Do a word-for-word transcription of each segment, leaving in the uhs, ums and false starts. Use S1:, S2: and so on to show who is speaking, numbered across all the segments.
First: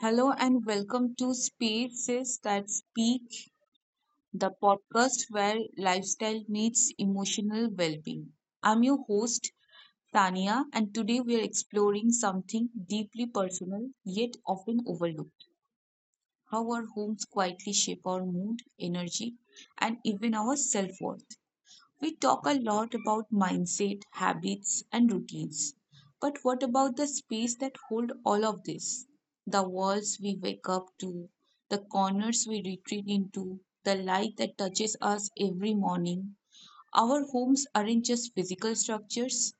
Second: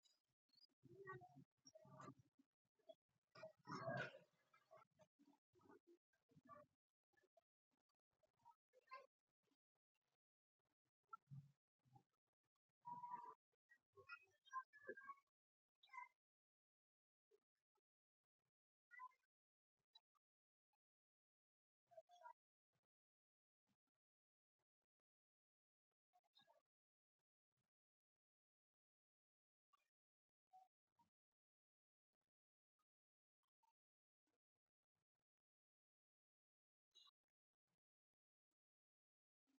S1: Hello and welcome to Spaces That Speak, the podcast where lifestyle meets emotional well being. I'm your host, Tania, and today we are exploring something deeply personal yet often overlooked: how our homes quietly shape our mood, energy, and even our self worth. We talk a lot about mindset, habits, and routines. But what about the space that hold all of this? The walls we wake up to, the corners we retreat into, the light that touches us every morning. Our homes aren't just physical structures,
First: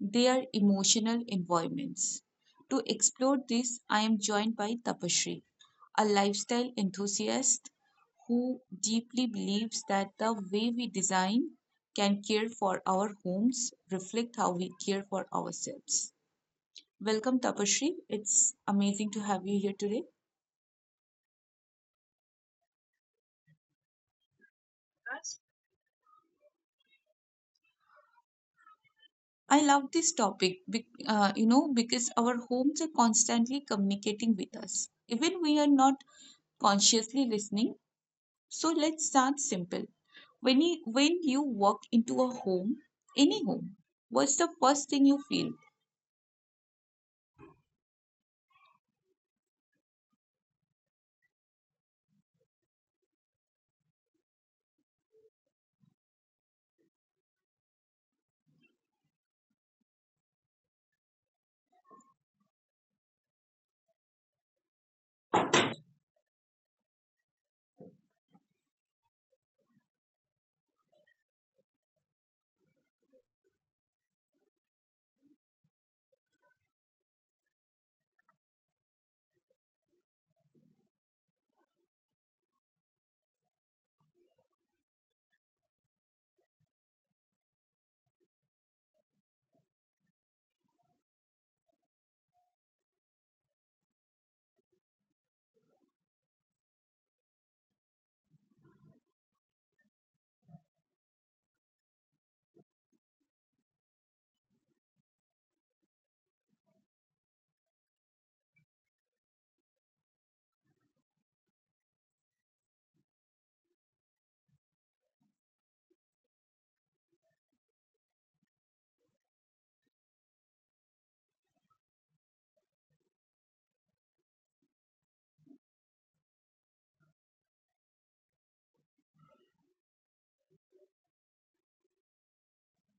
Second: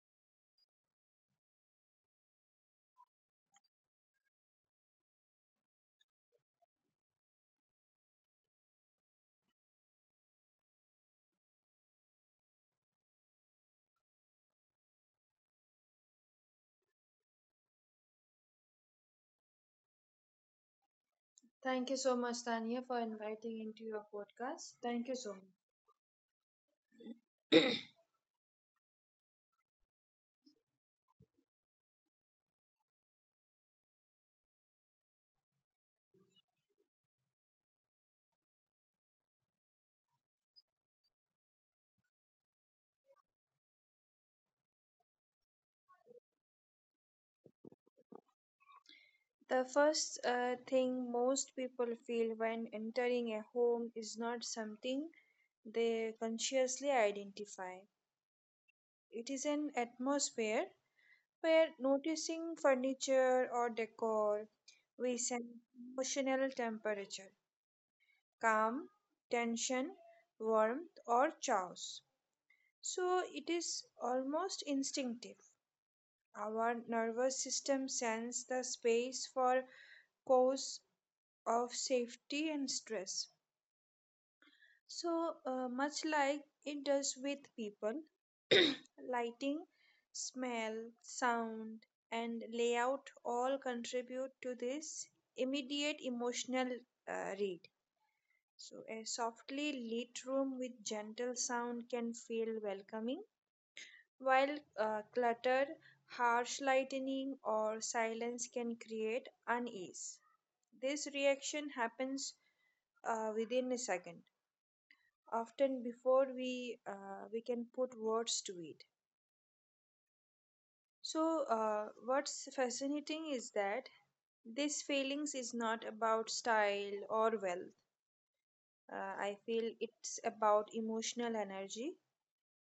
S1: their emotional environments. To explore this, I am joined by Tapashri, a lifestyle enthusiast who deeply believes that the way we design can care for our homes reflect how we care for ourselves. Welcome, Tapashri. It's amazing to have you here today.
S2: Thank you so much, Tania, for inviting into your podcast. Thank you so much.
S1: I love this topic, bec- uh, you know, because our homes are constantly communicating with us. Even we are not consciously listening. So let's start simple. When you, when you walk into a home, any home, what's the first thing you feel?
S2: The first uh, thing most people feel when entering a home is not something they consciously identify. It is an atmosphere where noticing furniture or decor, we sense emotional temperature, calm, tension, warmth, or chaos. So it is almost instinctive. Our nervous system sends the space for cause of safety and stress. So, uh, much like it does with people, lighting, smell, sound, and layout all contribute to this immediate emotional uh, read. So, a softly lit room with gentle sound can feel welcoming. While uh, clutter, harsh lighting, or silence can create unease. This reaction happens uh, within a second, often before we uh, we can put words to it. So, uh, what's fascinating is that this feelings is not about style or wealth. Uh, I feel it's about emotional energy.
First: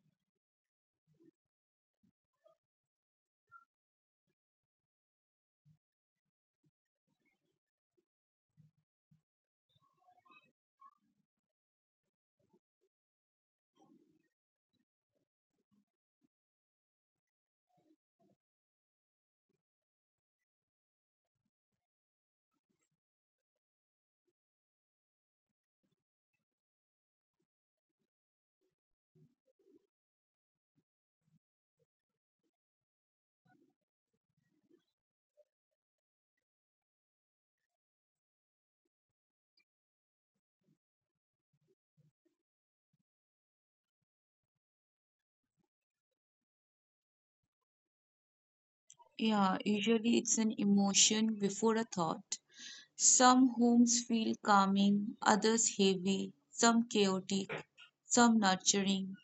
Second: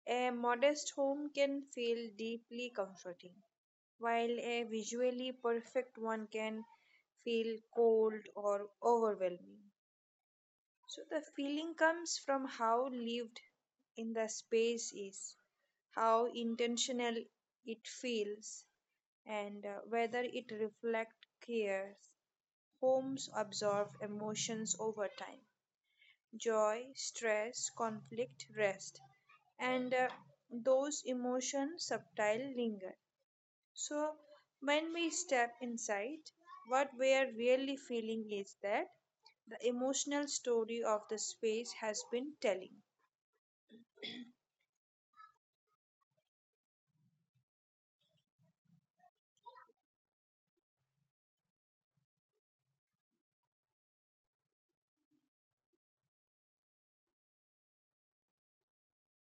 S2: A modest home can feel deeply comforting while a visually perfect one can feel cold or overwhelming. So the feeling comes from how lived in the space is, how intentional it feels, and uh, whether it reflects cares. Homes absorb emotions over time, joy, stress, conflict, rest, and uh, those emotions subtile linger. So, when we step inside, what we are really feeling is that the emotional story of the space has been telling.
S1: Yeah, usually it's an emotion before a thought. Some homes feel calming, others heavy, some chaotic, some nurturing.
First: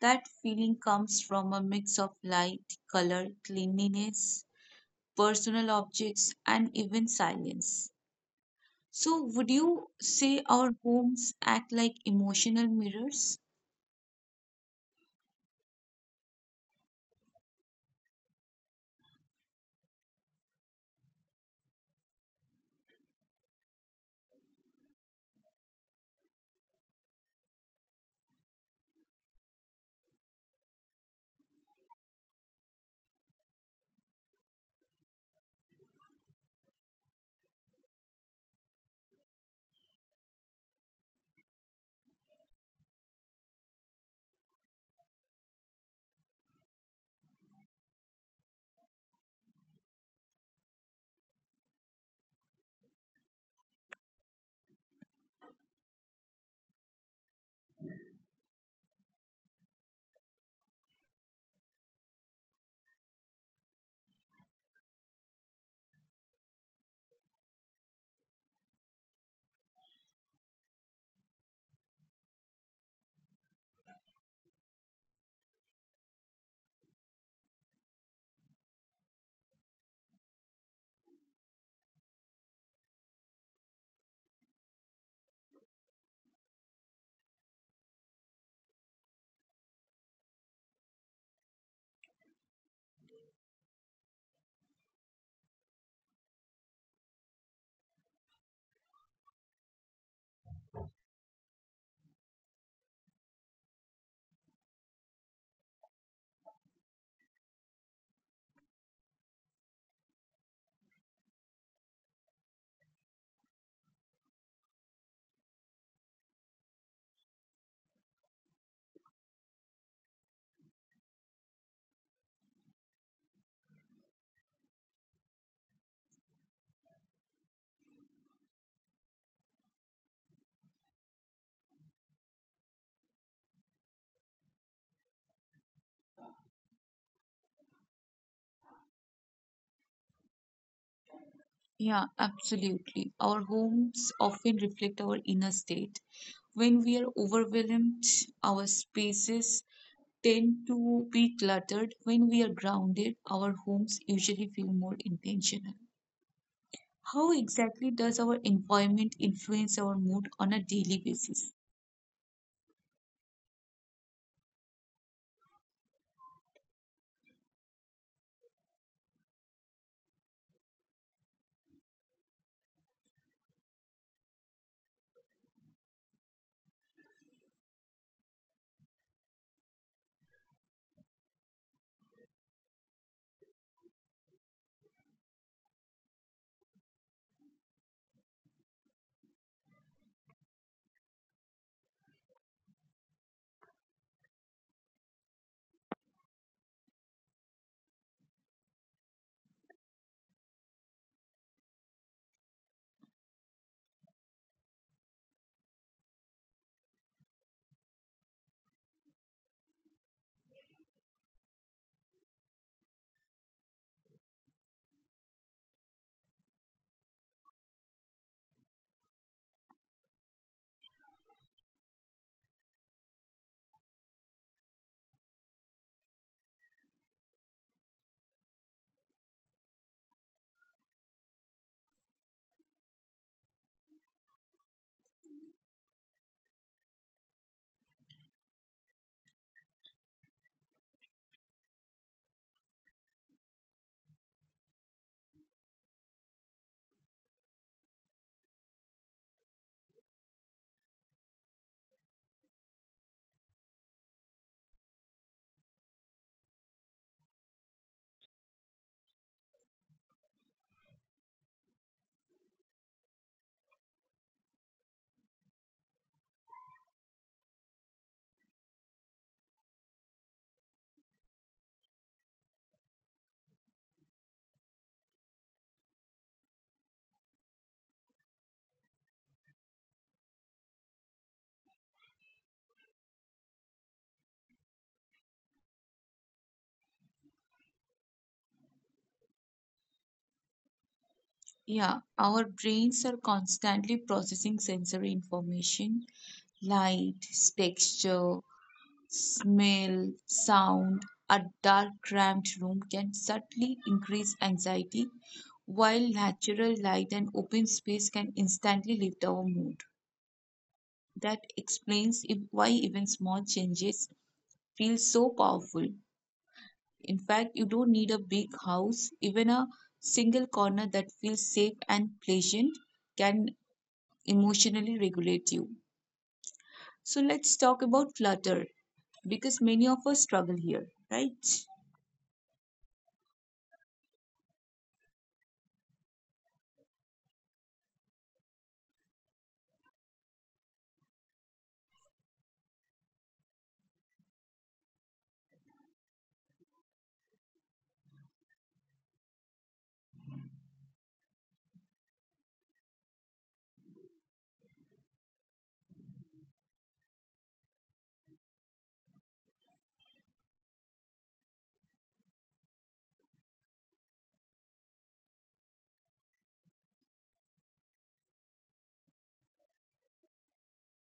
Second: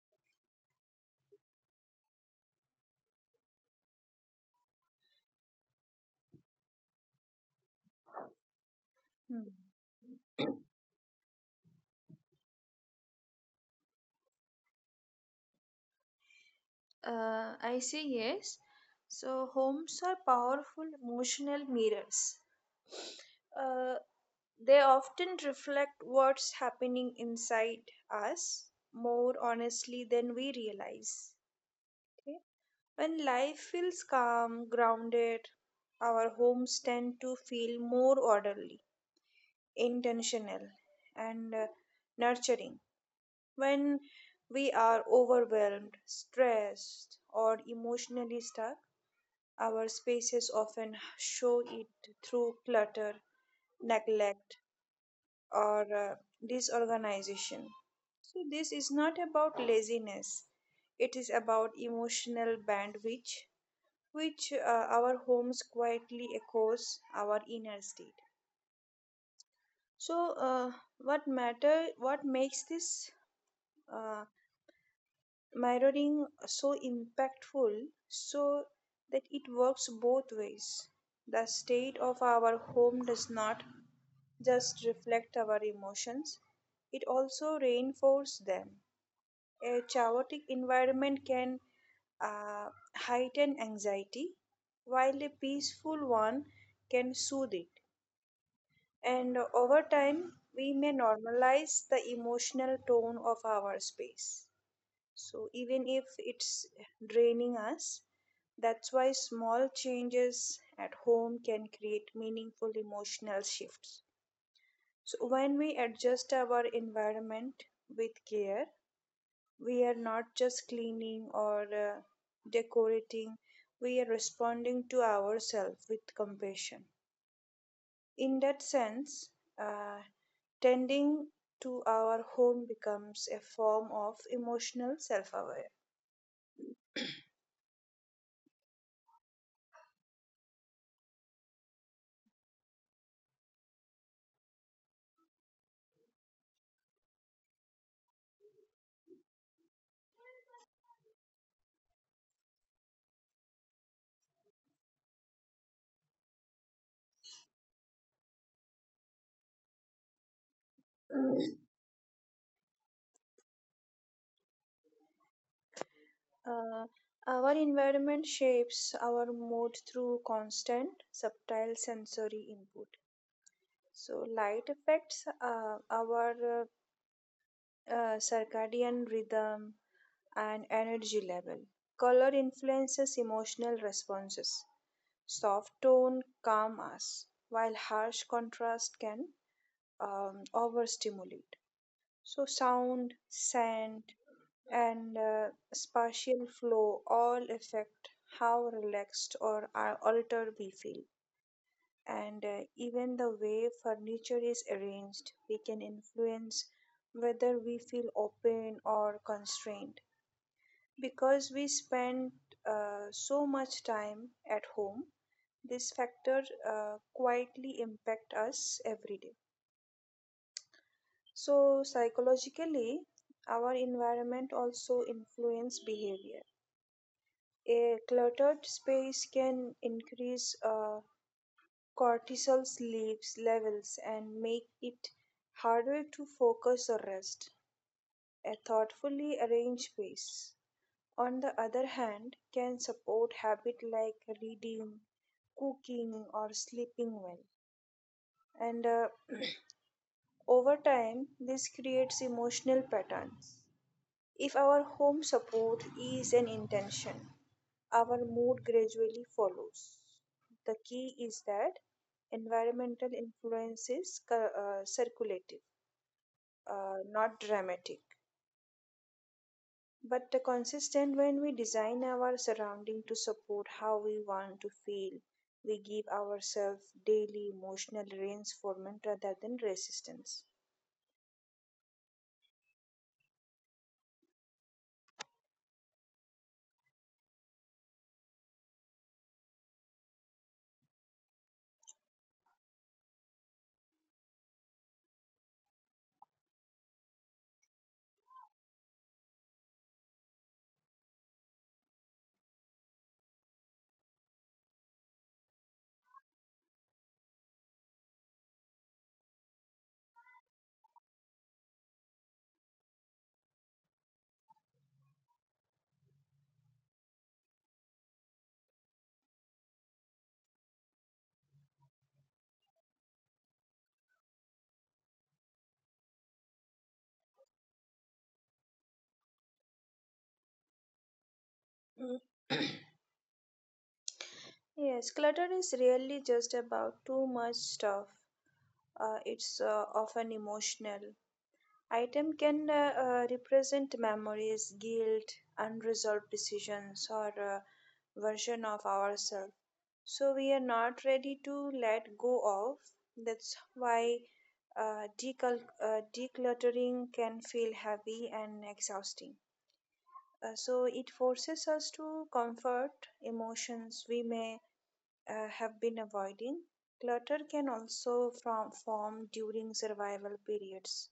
S1: That feeling comes from a mix of light, color, cleanliness, personal objects, and even silence. So,
S2: Hmm.
S1: would you say our homes act like emotional mirrors?
S2: Uh, I say yes. So, homes are powerful emotional mirrors. Uh, they often reflect what's happening inside us more honestly than we realize. Okay? When life feels calm, grounded, our homes tend to feel more orderly, intentional, and uh, nurturing. When we are overwhelmed, stressed, or emotionally stuck, our spaces often show it through clutter, neglect, or uh, disorganization. So, this is not about laziness, it is about emotional bandwidth, which uh, our homes quietly echoes our inner state. So, uh, what matter? What makes this uh, mirroring so impactful so that it works both ways? The state of our home does not just reflect our emotions, it also reinforces them. A chaotic environment can uh, heighten anxiety, while a peaceful one can soothe it. And over time, we may normalize the emotional tone of our space. So even if it's draining us, that's why small changes at home can create meaningful emotional shifts. So when we adjust our environment with care, we are not just cleaning or uh, decorating, we are responding to ourselves with compassion. In that sense, uh, tending to our home becomes a form of emotional self awareness.
S1: Yeah, absolutely. Our homes often reflect our inner state. When we are overwhelmed, our spaces tend to be cluttered. When we are grounded, our homes usually feel more intentional. How exactly does our environment influence our mood on a daily basis?
S2: Uh, our environment shapes our mood through constant, subtle sensory input. So, light affects uh, our uh, uh, circadian rhythm and energy level. Color influences emotional responses. Soft tone calm us, while harsh contrast can um, overstimulate. So, sound, scent, and uh, spatial flow all affect how relaxed or uh, altered we feel. And uh, even the way furniture is arranged, we can influence whether we feel open or constrained. Because we spend uh, so much time at home, this factor uh, quietly impact us every day. So psychologically, our environment also influence behavior. A cluttered space can increase uh, cortisol sleeves levels and make it harder to focus or rest. A thoughtfully arranged space, on the other hand, can support habits like reading, cooking, or sleeping well. And uh, over time, this creates emotional patterns. If our home support is an intention, our mood gradually follows. The key is that environmental influence is cir- uh, circulative, uh, not dramatic, but consistent. When we design our surrounding to support how we want to feel, we give ourselves daily emotional reinforcement rather than resistance.
S1: Yeah, our brains are constantly processing sensory information, light, texture, smell, sound, a dark, cramped room can subtly increase anxiety, while natural light and open space can instantly lift our mood. That explains if, why even small changes feel so powerful. In fact, you don't need a big house, even a single corner that feels safe and pleasant can emotionally regulate you. So, let's talk about clutter because many of us struggle here, right?
S2: Yes, clutter is really just about too much stuff. Uh, it's uh, often emotional. Item can uh, uh, represent memories, guilt, unresolved decisions, or a version of ourselves. So we are not ready to let go of. That's why uh, decul- uh, decluttering can feel heavy and exhausting. Uh, so it forces us to comfort emotions we may uh, have been avoiding. Clutter can also from, form during survival periods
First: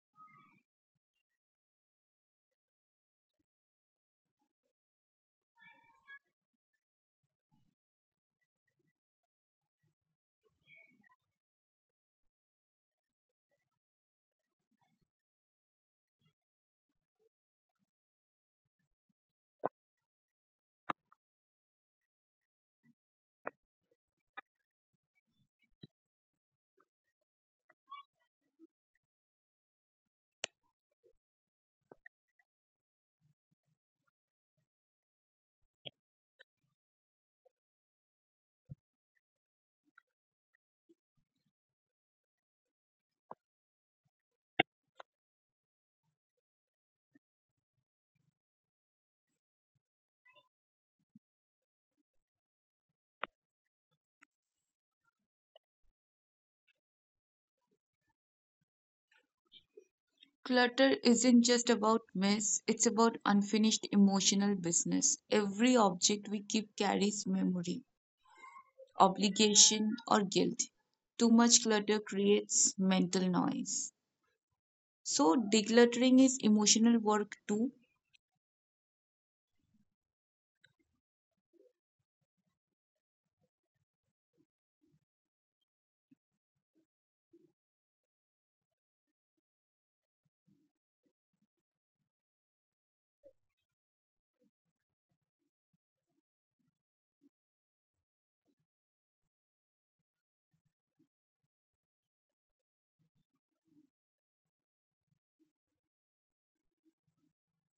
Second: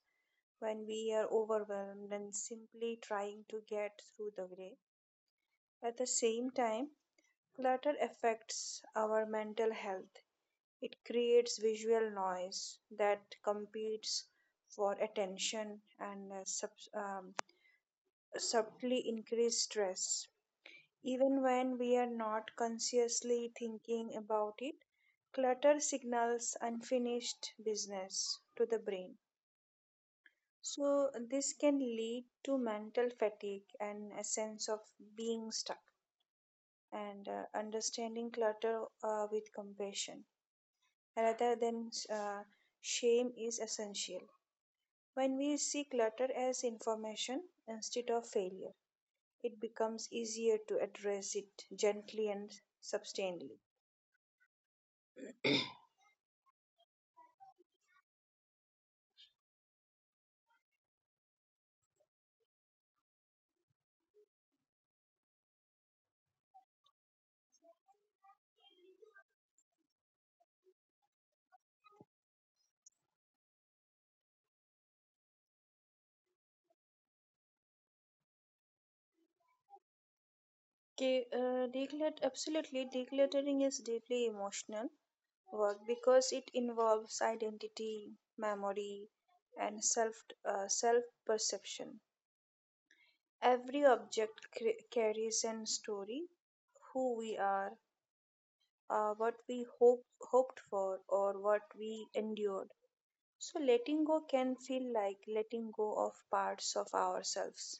S2: when we are overwhelmed and simply trying to get through the day. At the same time, clutter affects our mental health. It creates visual noise that competes for attention and uh, sub, um, subtly increase stress. Even when we are not consciously thinking about it, clutter signals unfinished business to the brain. So, this can lead to mental fatigue and a sense of being stuck, and uh, understanding clutter uh, with compassion rather than uh, shame is essential. When we see clutter as information instead of failure, it becomes easier to address it gently and sustainably.
S1: Clutter isn't just about mess, it's about unfinished emotional business. Every object we keep carries memory, obligation, or guilt. Too much clutter creates mental noise. So, decluttering is emotional work too.
S2: Okay, uh, declut- absolutely, decluttering is deeply emotional work because it involves identity, memory, and self uh, self perception. Every object cr- carries an story: who we are, uh, what we hope hoped for, or what we endured. So letting go can feel like letting go of parts of ourselves,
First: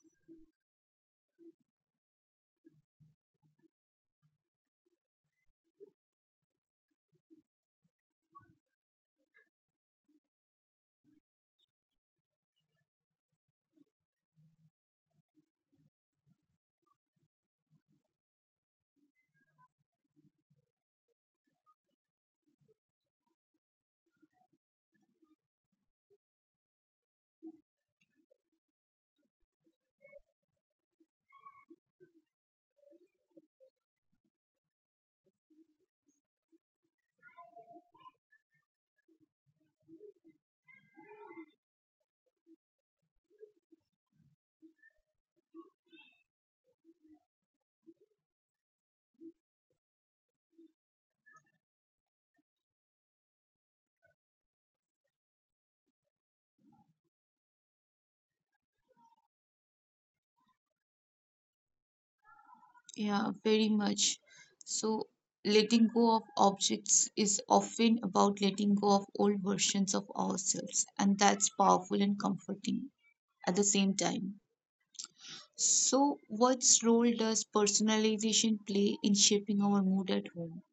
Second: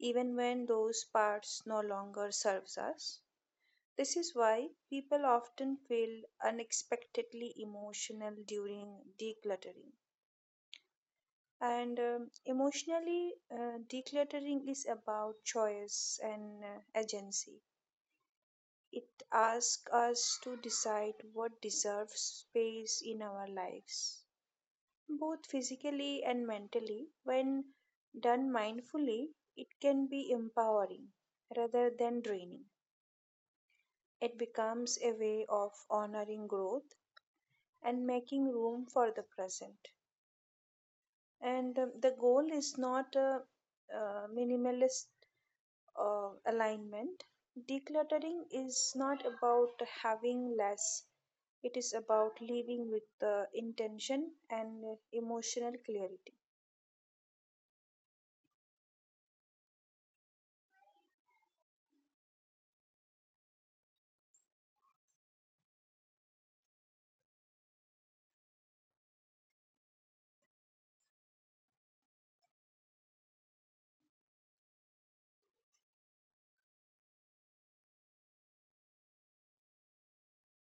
S2: even when those parts no longer serves us. This is why people often feel unexpectedly emotional during decluttering. And um, emotionally, uh, decluttering is about choice and uh, agency. It asks us to decide what deserves space in our lives, both physically and mentally. When done mindfully, it can be empowering rather than draining. It becomes a way of honoring growth and making room for the present. And um, the goal is not a uh minimalist uh, alignment. Decluttering is not about having less, it is about living with the intention and emotional clarity.
S1: Yeah, very much. So, letting go of objects is often about letting go of old versions of ourselves, and that's powerful and comforting at the same time. So, what's role does personalization play in shaping our mood at home?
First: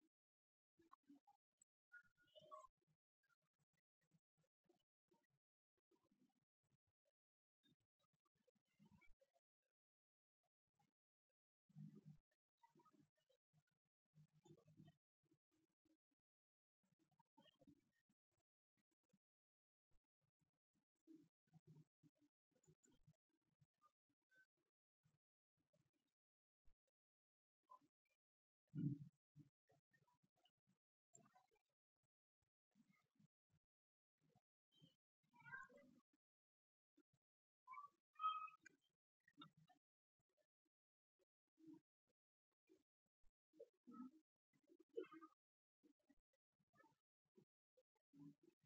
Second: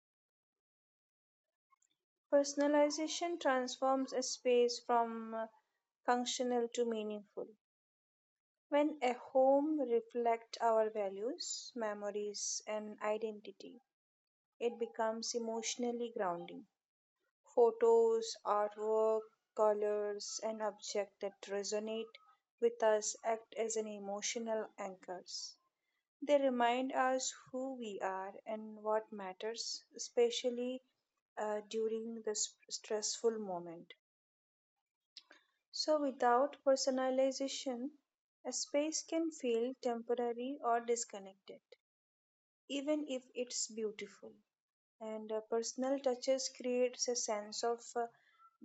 S2: Personalization transforms a space from uh, functional to meaningful. When a home reflects our values, memories, and identity, it becomes emotionally grounding. Photos, artwork, colors, and objects that resonate with us act as an emotional anchors. They remind us who we are and what matters, especially uh, during this stressful moment. So, without personalization, a space can feel temporary or disconnected, even if it's beautiful. And uh, personal touches creates a sense of uh,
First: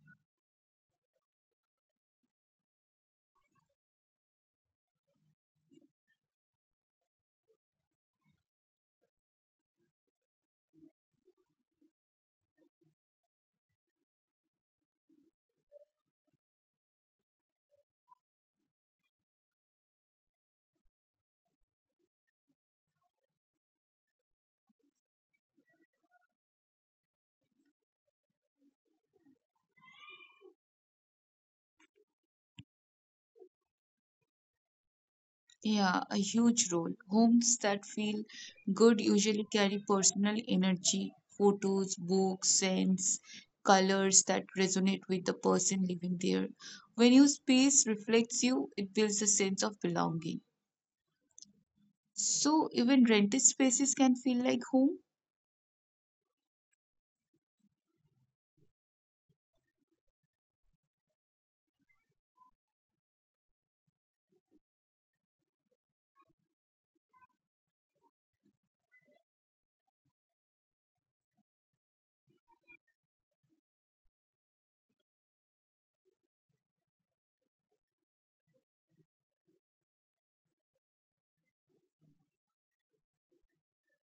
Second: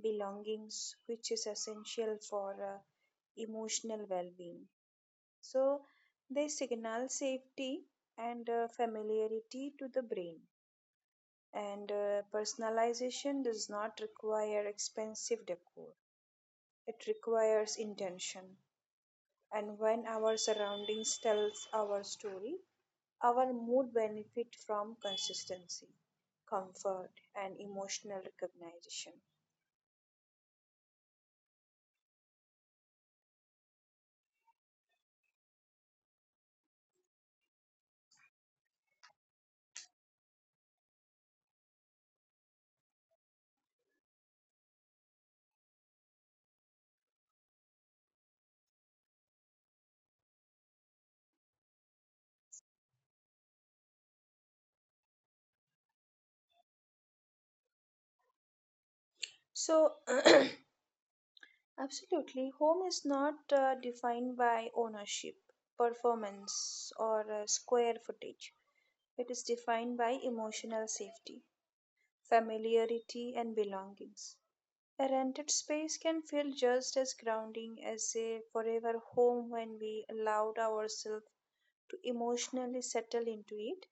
S2: belongings, which is essential for uh, emotional well-being, so they signal safety and uh, familiarity to the brain. And uh, personalization does not require expensive decor, it requires intention. And when our surroundings tells our story, our mood benefit from consistency, comfort, and emotional recognition.
S1: Yeah, a huge role. Homes that feel good usually carry personal energy, photos, books, scents, colors that resonate with the person living there. When your space reflects you, it builds a sense of belonging. So, even rented spaces can feel like home.
S2: So, absolutely, home is not uh, defined by ownership, performance, or uh, square footage. It is defined by emotional safety, familiarity, and belongings. A rented space can feel just as grounding as a forever home when we allowed ourselves to emotionally settle into it.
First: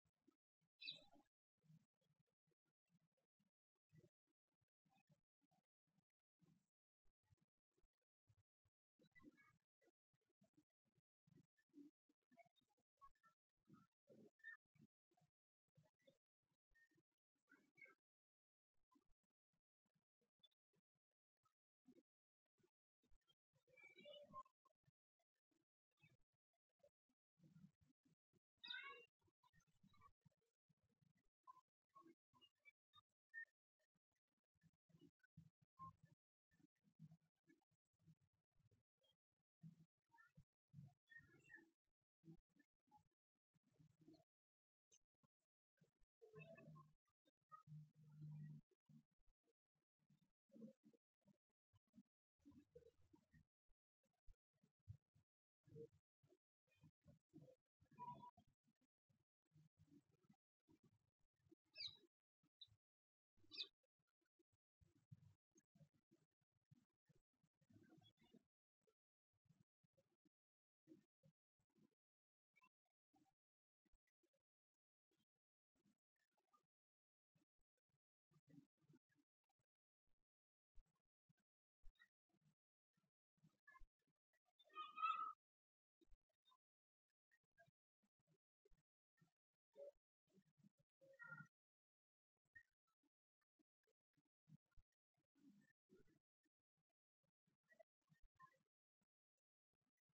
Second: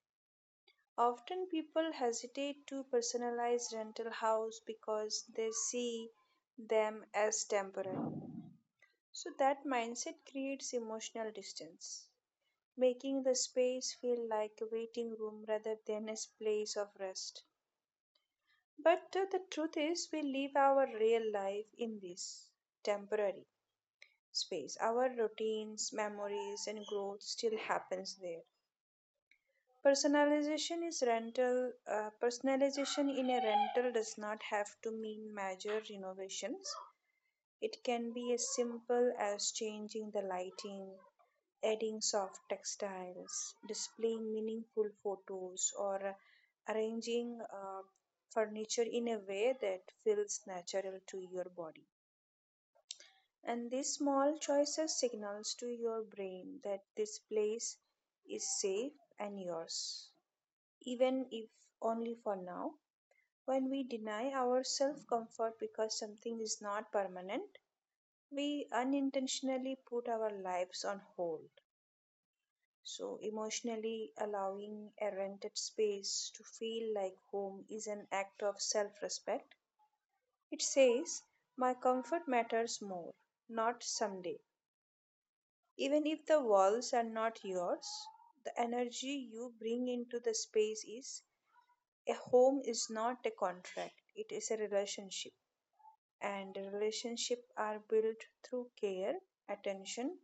S2: Often people hesitate to personalize rental house because they see them as temporary. So that mindset creates emotional distance, making the space feel like a waiting room rather than a place of rest. But uh, the truth is, we live our real life in this temporary space. Our routines, memories, and growth still happens there. Personalization is rental. Uh, personalization in a rental does not have to mean major renovations. It can be as simple as changing the lighting, adding soft textiles, displaying meaningful photos, or arranging uh, furniture in a way that feels natural to your body. And these small choices signals to your brain that this place is safe and yours, even if only for now. When we deny ourselves comfort because something is not permanent, we unintentionally put our lives on hold. So, emotionally allowing a rented space to feel like home is an act of self respect. It says, my comfort matters more, not someday. Even if the walls are not yours, the energy you bring into the space is. A home is not a contract, it is a relationship, and relationships are built through care, attention,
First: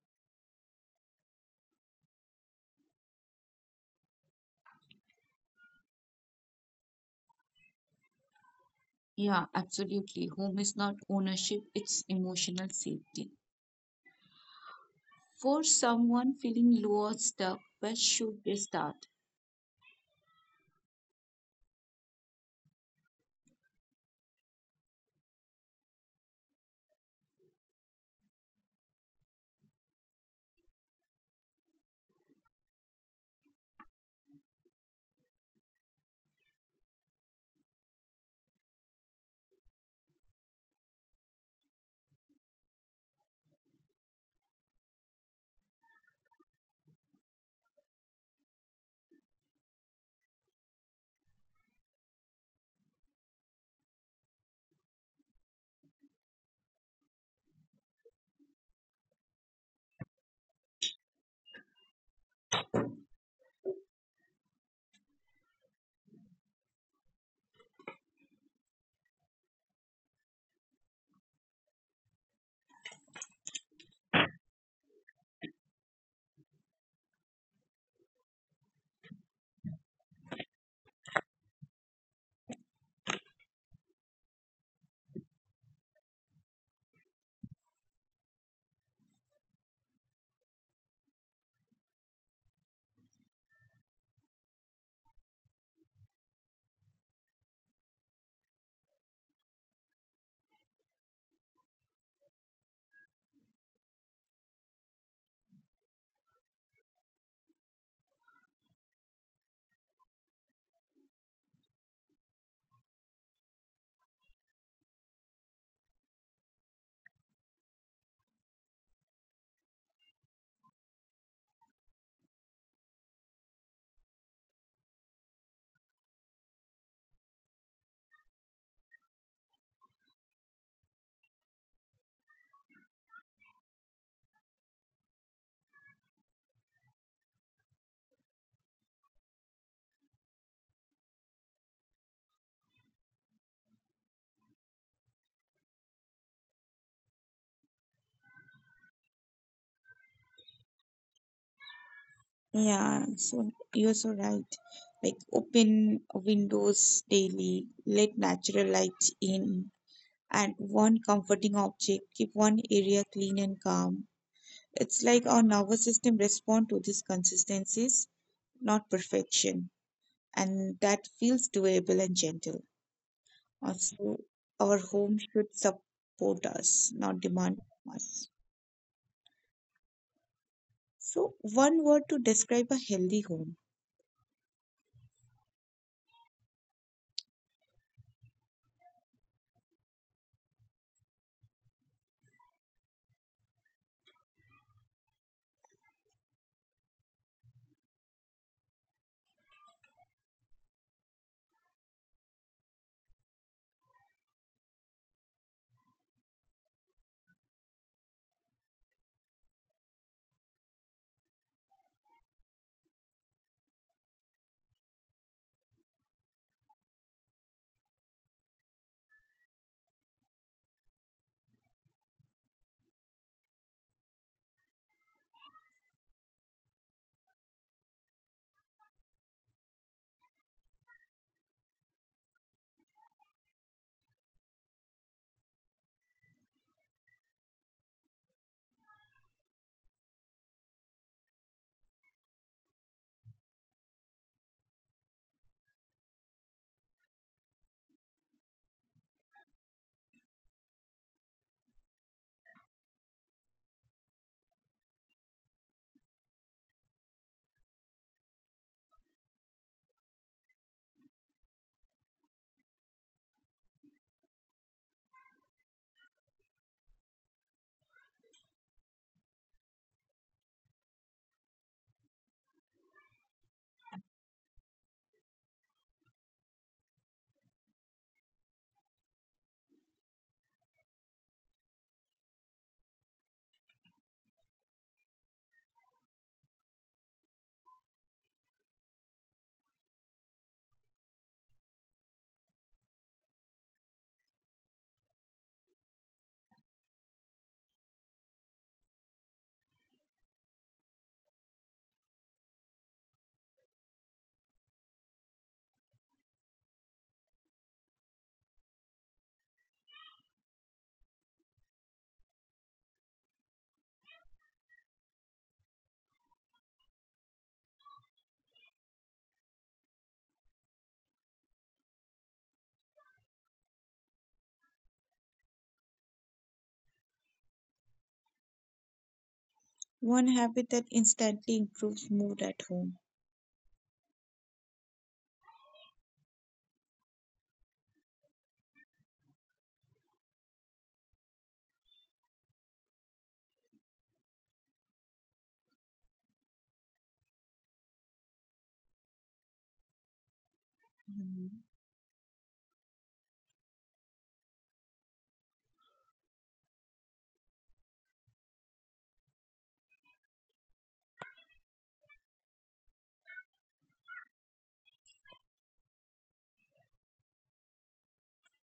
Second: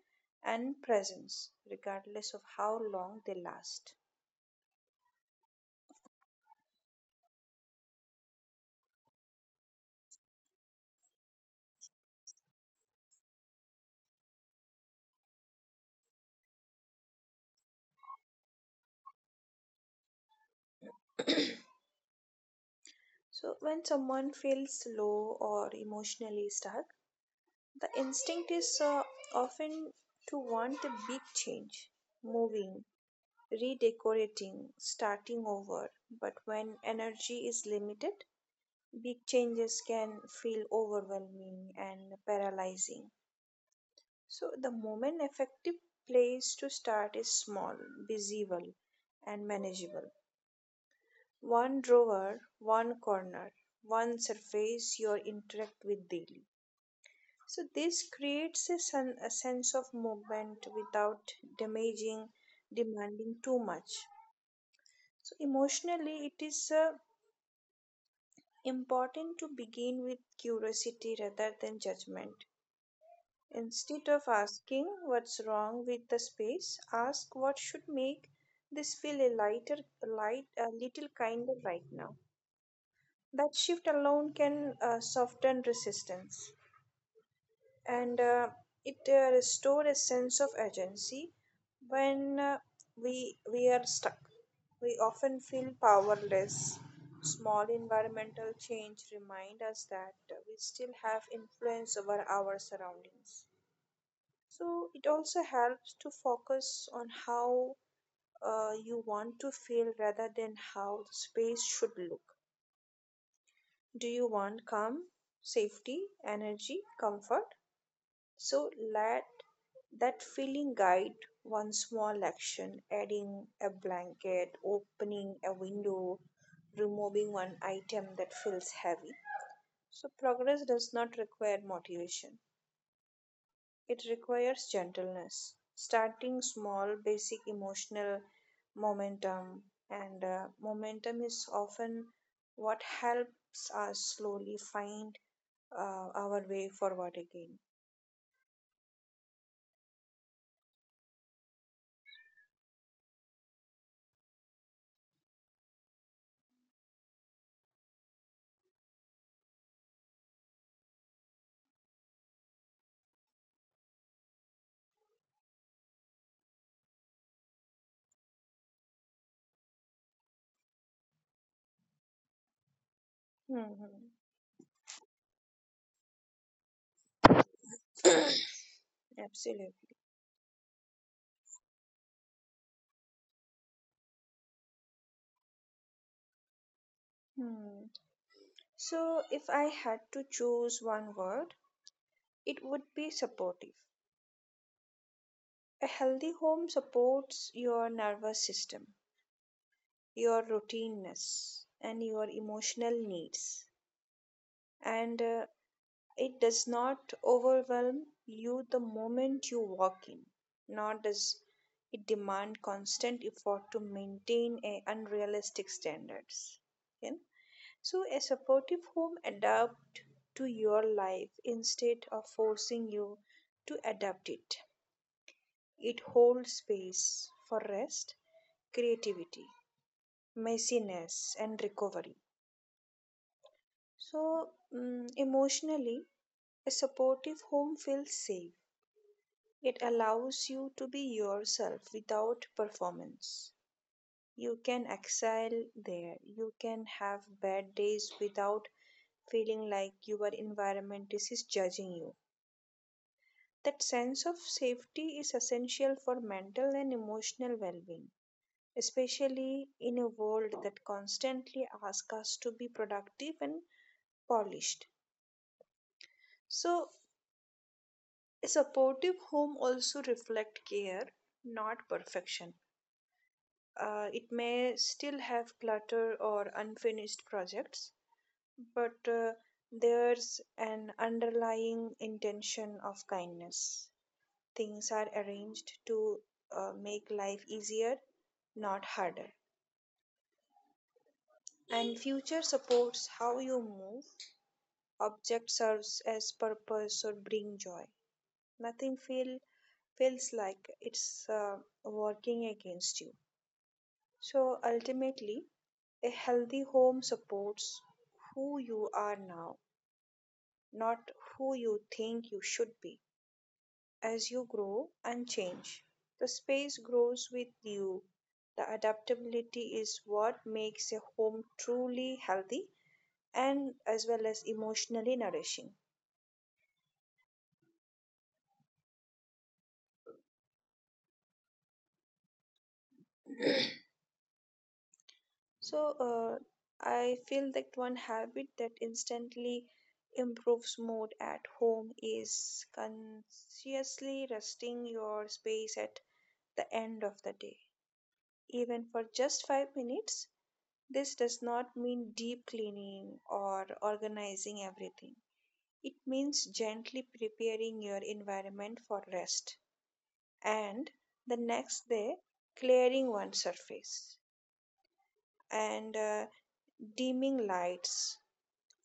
S2: and presence, regardless of how long they last.
S1: Yeah, absolutely. Home is not ownership, it's emotional safety. For someone feeling low or stuck, where should they start?
S2: So when someone feels low or emotionally stuck, the instinct is uh, often to want a big change, moving, redecorating, starting over. But when energy is limited, big changes can feel overwhelming and paralyzing. So, the moment effective place to start is small, visible, and manageable. One drawer, one corner, one surface you interact with daily. So, this creates a, sen- a sense of movement without damaging, demanding too much. So, emotionally, it is uh, important to begin with curiosity rather than judgment. Instead of asking what's wrong with the space, ask what should make this feel a lighter, light, a little kinder right now. That shift alone can uh, soften resistance, and uh, it uh, restore a sense of agency. When uh, we we are stuck, we often feel powerless. Small environmental change remind us that we still have influence over our surroundings. So it also helps to focus on how uh, you want to feel rather than how the space should look. Do you want calm, safety, energy, comfort? So let that feeling guide one small action, adding a blanket, opening a window, removing one item that feels heavy. So progress does not require motivation. It requires gentleness, starting small, basic emotional momentum, and uh, momentum is often what helps us slowly find uh, our way forward again.
S1: Yeah, so you're so right. Like, open windows daily, let natural light in, and one comforting object, keep one area clean and calm. It's like our nervous system respond to these consistencies, not perfection, and that feels doable and gentle.
S2: Mhm.
S1: Also, our home should support us, not demand from us.
S2: Absolutely.
S1: So, one word to describe a healthy home,
S2: Hmm. So, if I had to choose one word, it would be supportive. A healthy home supports your nervous system, your routineness, and your emotional needs. And uh, It does not overwhelm you the moment you walk in, nor does it demand constant effort to maintain a unrealistic standards. Okay? So a supportive home adapt to your life instead of forcing you to adapt it. It holds space for rest, creativity, messiness, and recovery. So, mm, emotionally, a supportive home feels safe. It allows you to be yourself without performance. You can excel there. You can have bad days without feeling like your environment is judging you. That sense of safety is essential for mental and emotional well being, especially in a world that constantly asks us to be productive and polished. So, a supportive home also reflects care, not perfection. Uh, it may still have clutter or unfinished projects, but uh, there's an underlying intention of kindness. Things are arranged to uh, make life easier, not harder. And future supports how you move. Object serves as purpose or bring joy. Nothing feel feels like it's uh, working against you. So ultimately, a healthy home supports who you are now, not who you think you should be. As you grow and change, the space grows with you. The adaptability is what makes a home truly healthy and as well as emotionally nourishing.
S1: one habit that instantly improves mood at home.
S2: So, uh, I feel that one habit that instantly improves mood at home is consciously resting your space at the end of the day. Even for just five minutes, this does
S1: Mhm.
S2: not mean deep cleaning or organizing everything. It means gently preparing your environment for rest and the next day clearing one surface and uh, dimming lights,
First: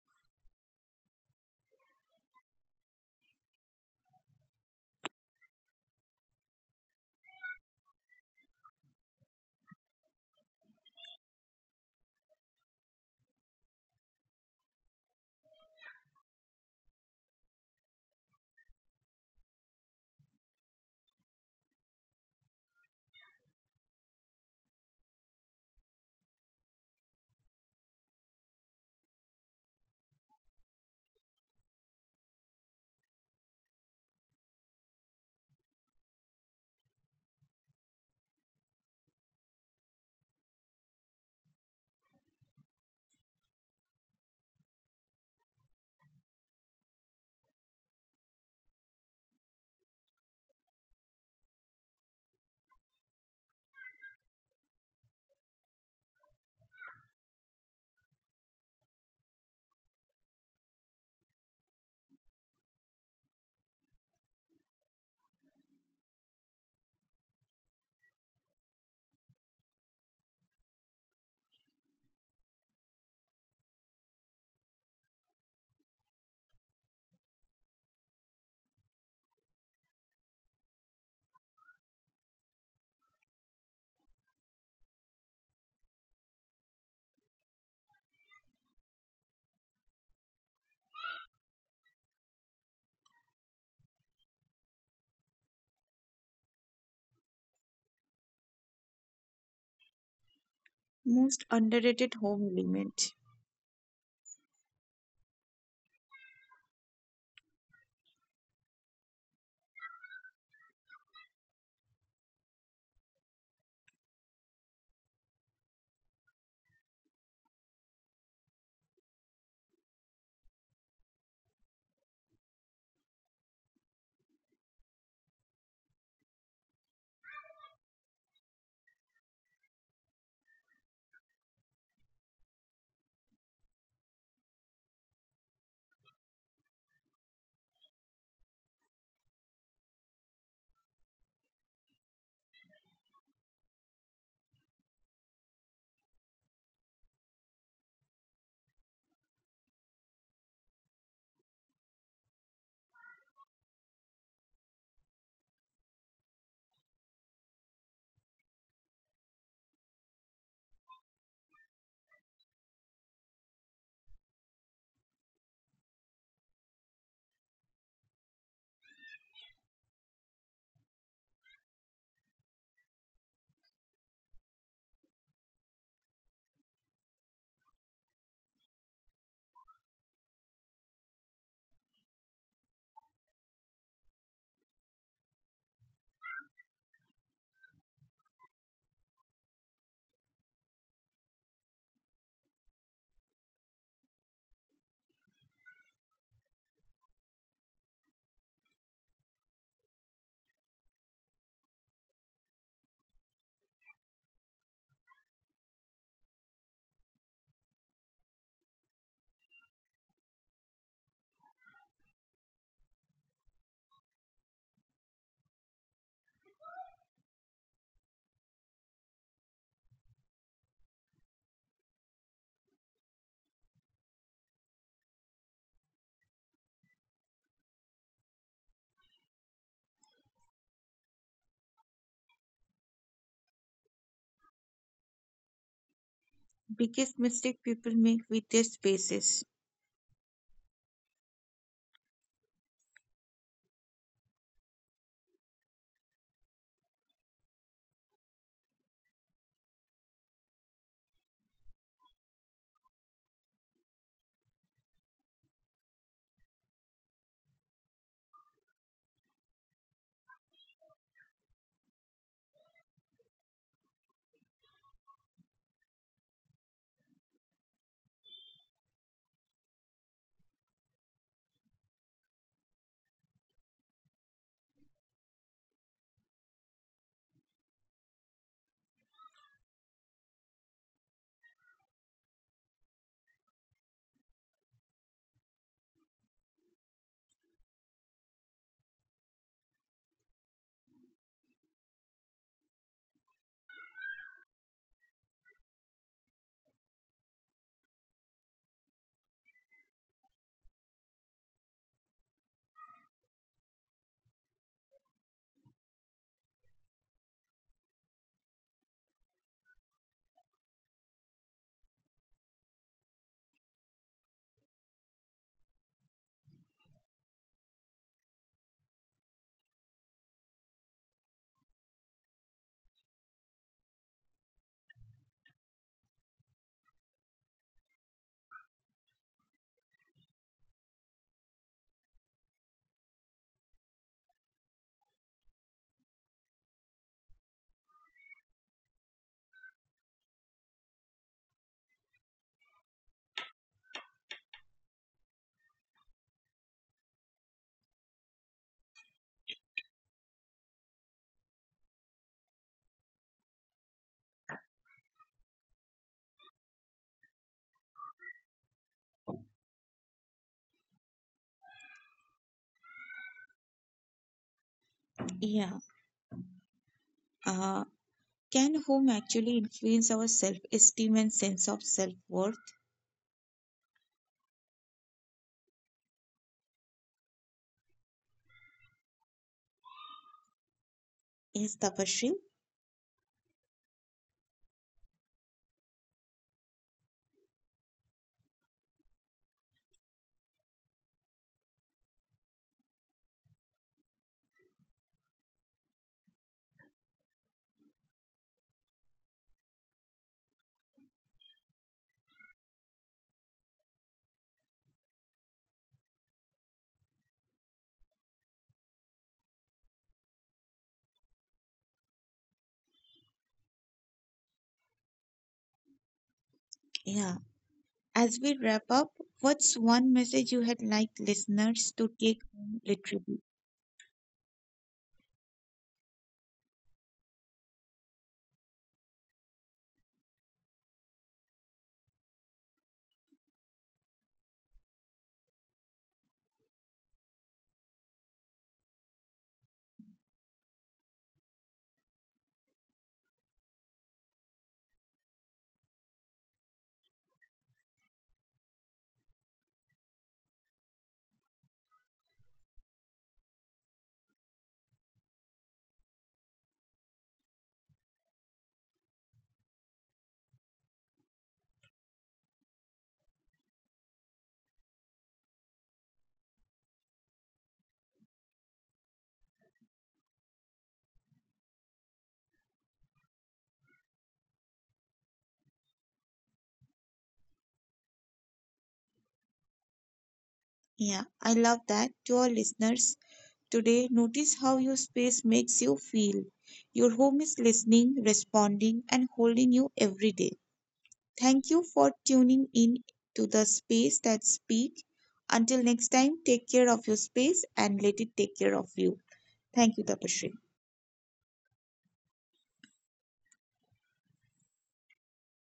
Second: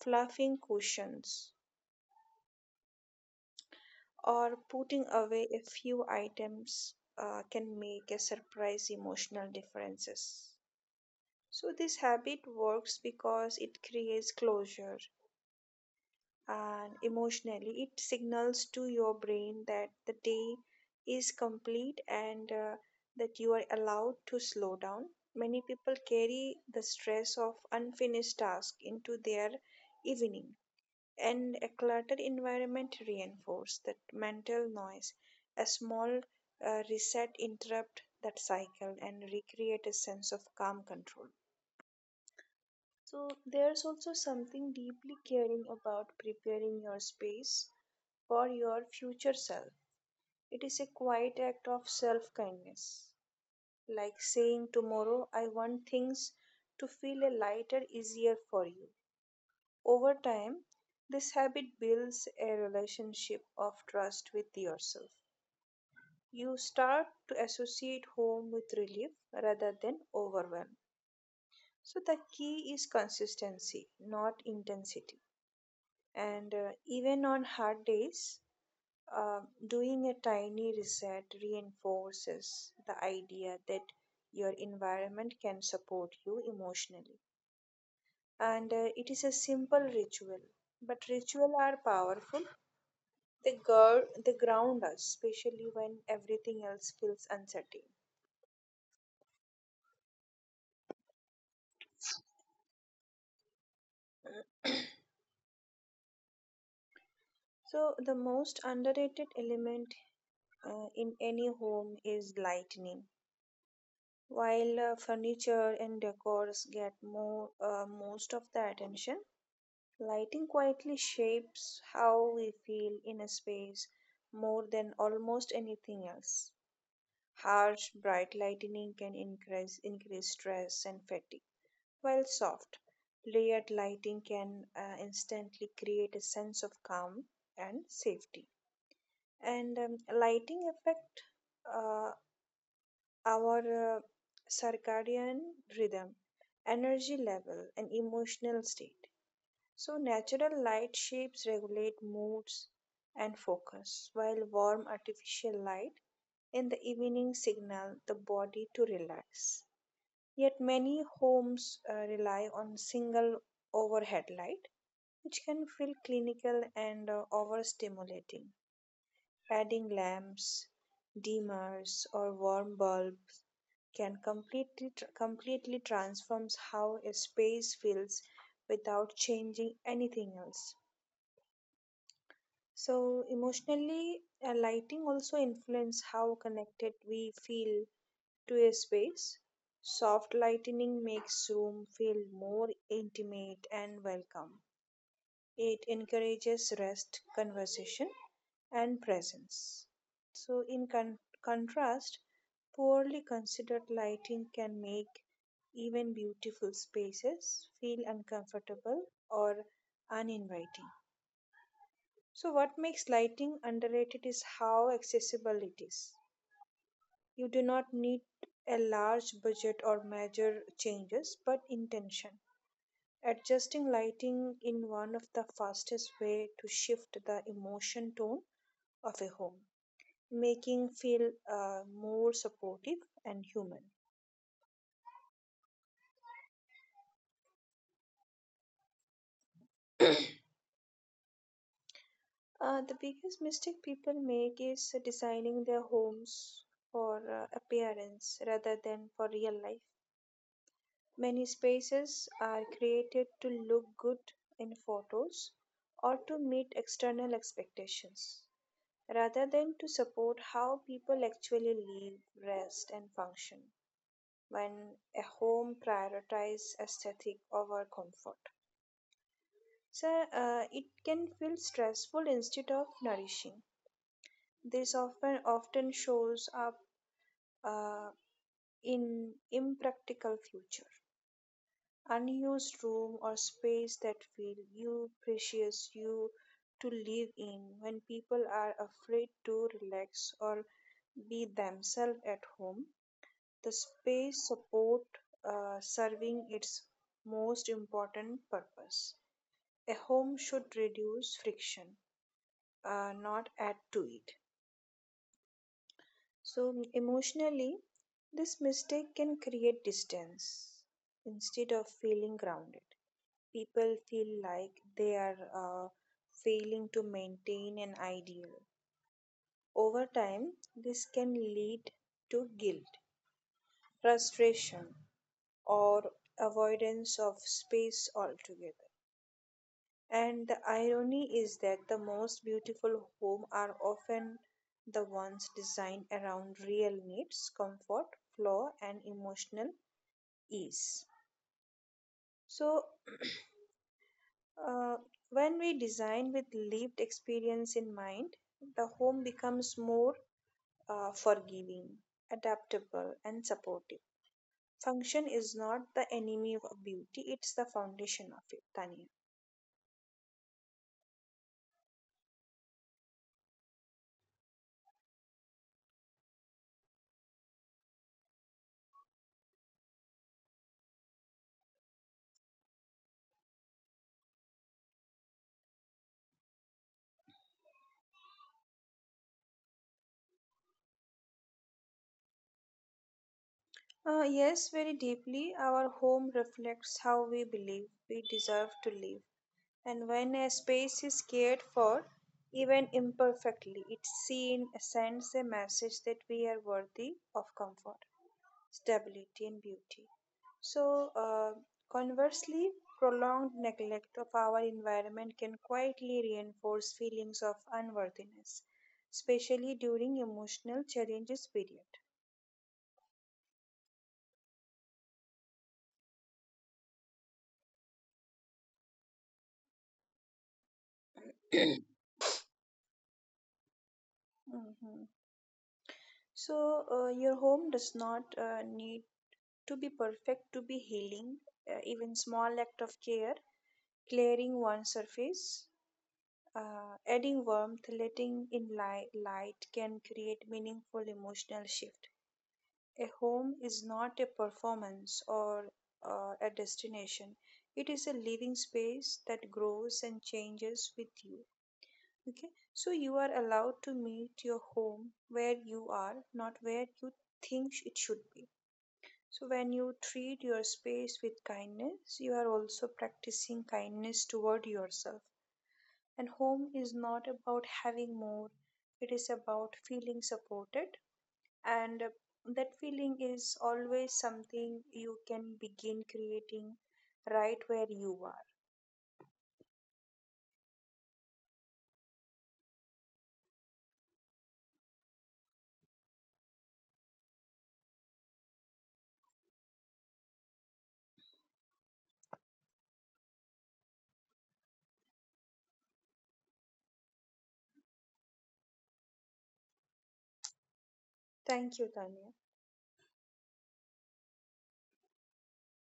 S2: fluffing cushions, or putting away a few items uh, can make a surprise emotional differences. So this habit works because it creates closure and emotionally it signals to your brain that the day is complete and uh, that you are allowed to slow down. Many people carry the stress of unfinished tasks into their evening and a cluttered environment reinforces that mental noise. A small uh, reset interrupt that cycle and recreate a sense of calm control. So there's also something deeply caring about preparing your space for your future self. It is a quiet act of self kindness, like saying, "Tomorrow I want things to feel a lighter, easier for you." Over time, this habit builds a relationship of trust with yourself. You start to associate home with relief rather than overwhelm. So, the key is consistency, not intensity. And uh, even on hard days, uh, doing a tiny reset reinforces the idea that your environment can support you emotionally. And uh, it is a simple ritual, but rituals are powerful. They gird, they ground us, especially when everything else feels uncertain.
S1: Most underrated home element,
S2: So, the most underrated element uh, in any home is lightning. While uh, furniture and decors get more uh, most of the attention, lighting quietly shapes how we feel in a space more than almost anything else. Harsh, bright lightning can increase increase stress and fatigue. While soft, layered lighting can uh, instantly create a sense of calm and safety. And um, lighting affect uh, our uh, circadian rhythm, energy level, and emotional state. So natural light shapes regulate moods and focus, while warm artificial light in the evening signal the body to relax. Yet many homes uh, rely on single overhead light, which can feel clinical and uh, overstimulating. Adding lamps, dimmers, or warm bulbs can completely tr- completely transforms how a space feels without changing anything else. So emotionally, uh, lighting also influence how connected we feel to a space. Soft lighting makes room feel more intimate and welcome. It encourages rest, conversation, and presence. So, in con- contrast, poorly considered lighting can make even beautiful spaces feel uncomfortable or uninviting. So, what makes lighting underrated is how accessible it is. You do not need a large budget or major changes, but intention. Adjusting lighting in one of the fastest way to shift the emotion tone of a home, making feel uh, more supportive and human.
S1: biggest mistake people make with their spaces.
S2: Uh, the biggest mistake people make is designing their homes for uh, appearance rather than for real life. Many spaces are created to look good in photos or to meet external expectations, rather than to support how people actually live, rest, and function when a home prioritizes aesthetic over comfort. So uh, it can feel stressful instead of nourishing. This often often shows up uh, in impractical future. Unused room or space that feel you precious you to live in when people are afraid to relax or be themselves at home, the space support uh, serving its most important purpose. A home should reduce friction, uh, not add to it. So, emotionally, this mistake can create distance instead of feeling grounded. People feel like they are uh, failing to maintain an ideal. Over time, this can lead to guilt, frustration, or avoidance of space altogether. And the irony is that the most beautiful homes are often the ones designed around real needs, comfort, flaw, and emotional ease. So, uh, when we design with lived experience in mind, the home becomes more uh, forgiving, adaptable, and supportive. Function is not the enemy of beauty, it's the foundation of it, Tanya.
S1: Yeah. Uh, can home actually influence our self esteem and sense of self worth? Yes, Tapashri.
S2: Uh, yes, very deeply. Our home reflects how we believe we deserve to live. And when a space is cared for, even imperfectly, it seen sends a message that we are worthy of comfort, stability, and beauty. So, uh, conversely, prolonged neglect of our environment can quietly reinforce feelings of unworthiness, especially during emotional challenges period.
S1: Yeah. As we wrap up, what's one message you had like listeners to take home literally?
S2: Mhm. So, uh, your home does not uh, need to be perfect to be healing. Uh, even small act of care, clearing one surface, uh, adding warmth, letting in light, light can create meaningful emotional shift. A home is not a performance or uh, a destination. It is a living space that grows and changes with you. Okay, so you are allowed to meet your home where you are, not where you think it should be. So when you treat your space with kindness, you are also practicing kindness toward yourself. And home is not about having more, it is about feeling supported. And uh, that feeling is always something you can begin creating right where you are.
S1: Yeah, I love that. To our listeners, today, notice how your space makes you feel. Your home is listening, responding, and holding you every day. Thank you for tuning in to the space that speak. Until next time, take care of your space and let it take care of you. Thank you, Tapashri.
S2: Thank you, Tanya.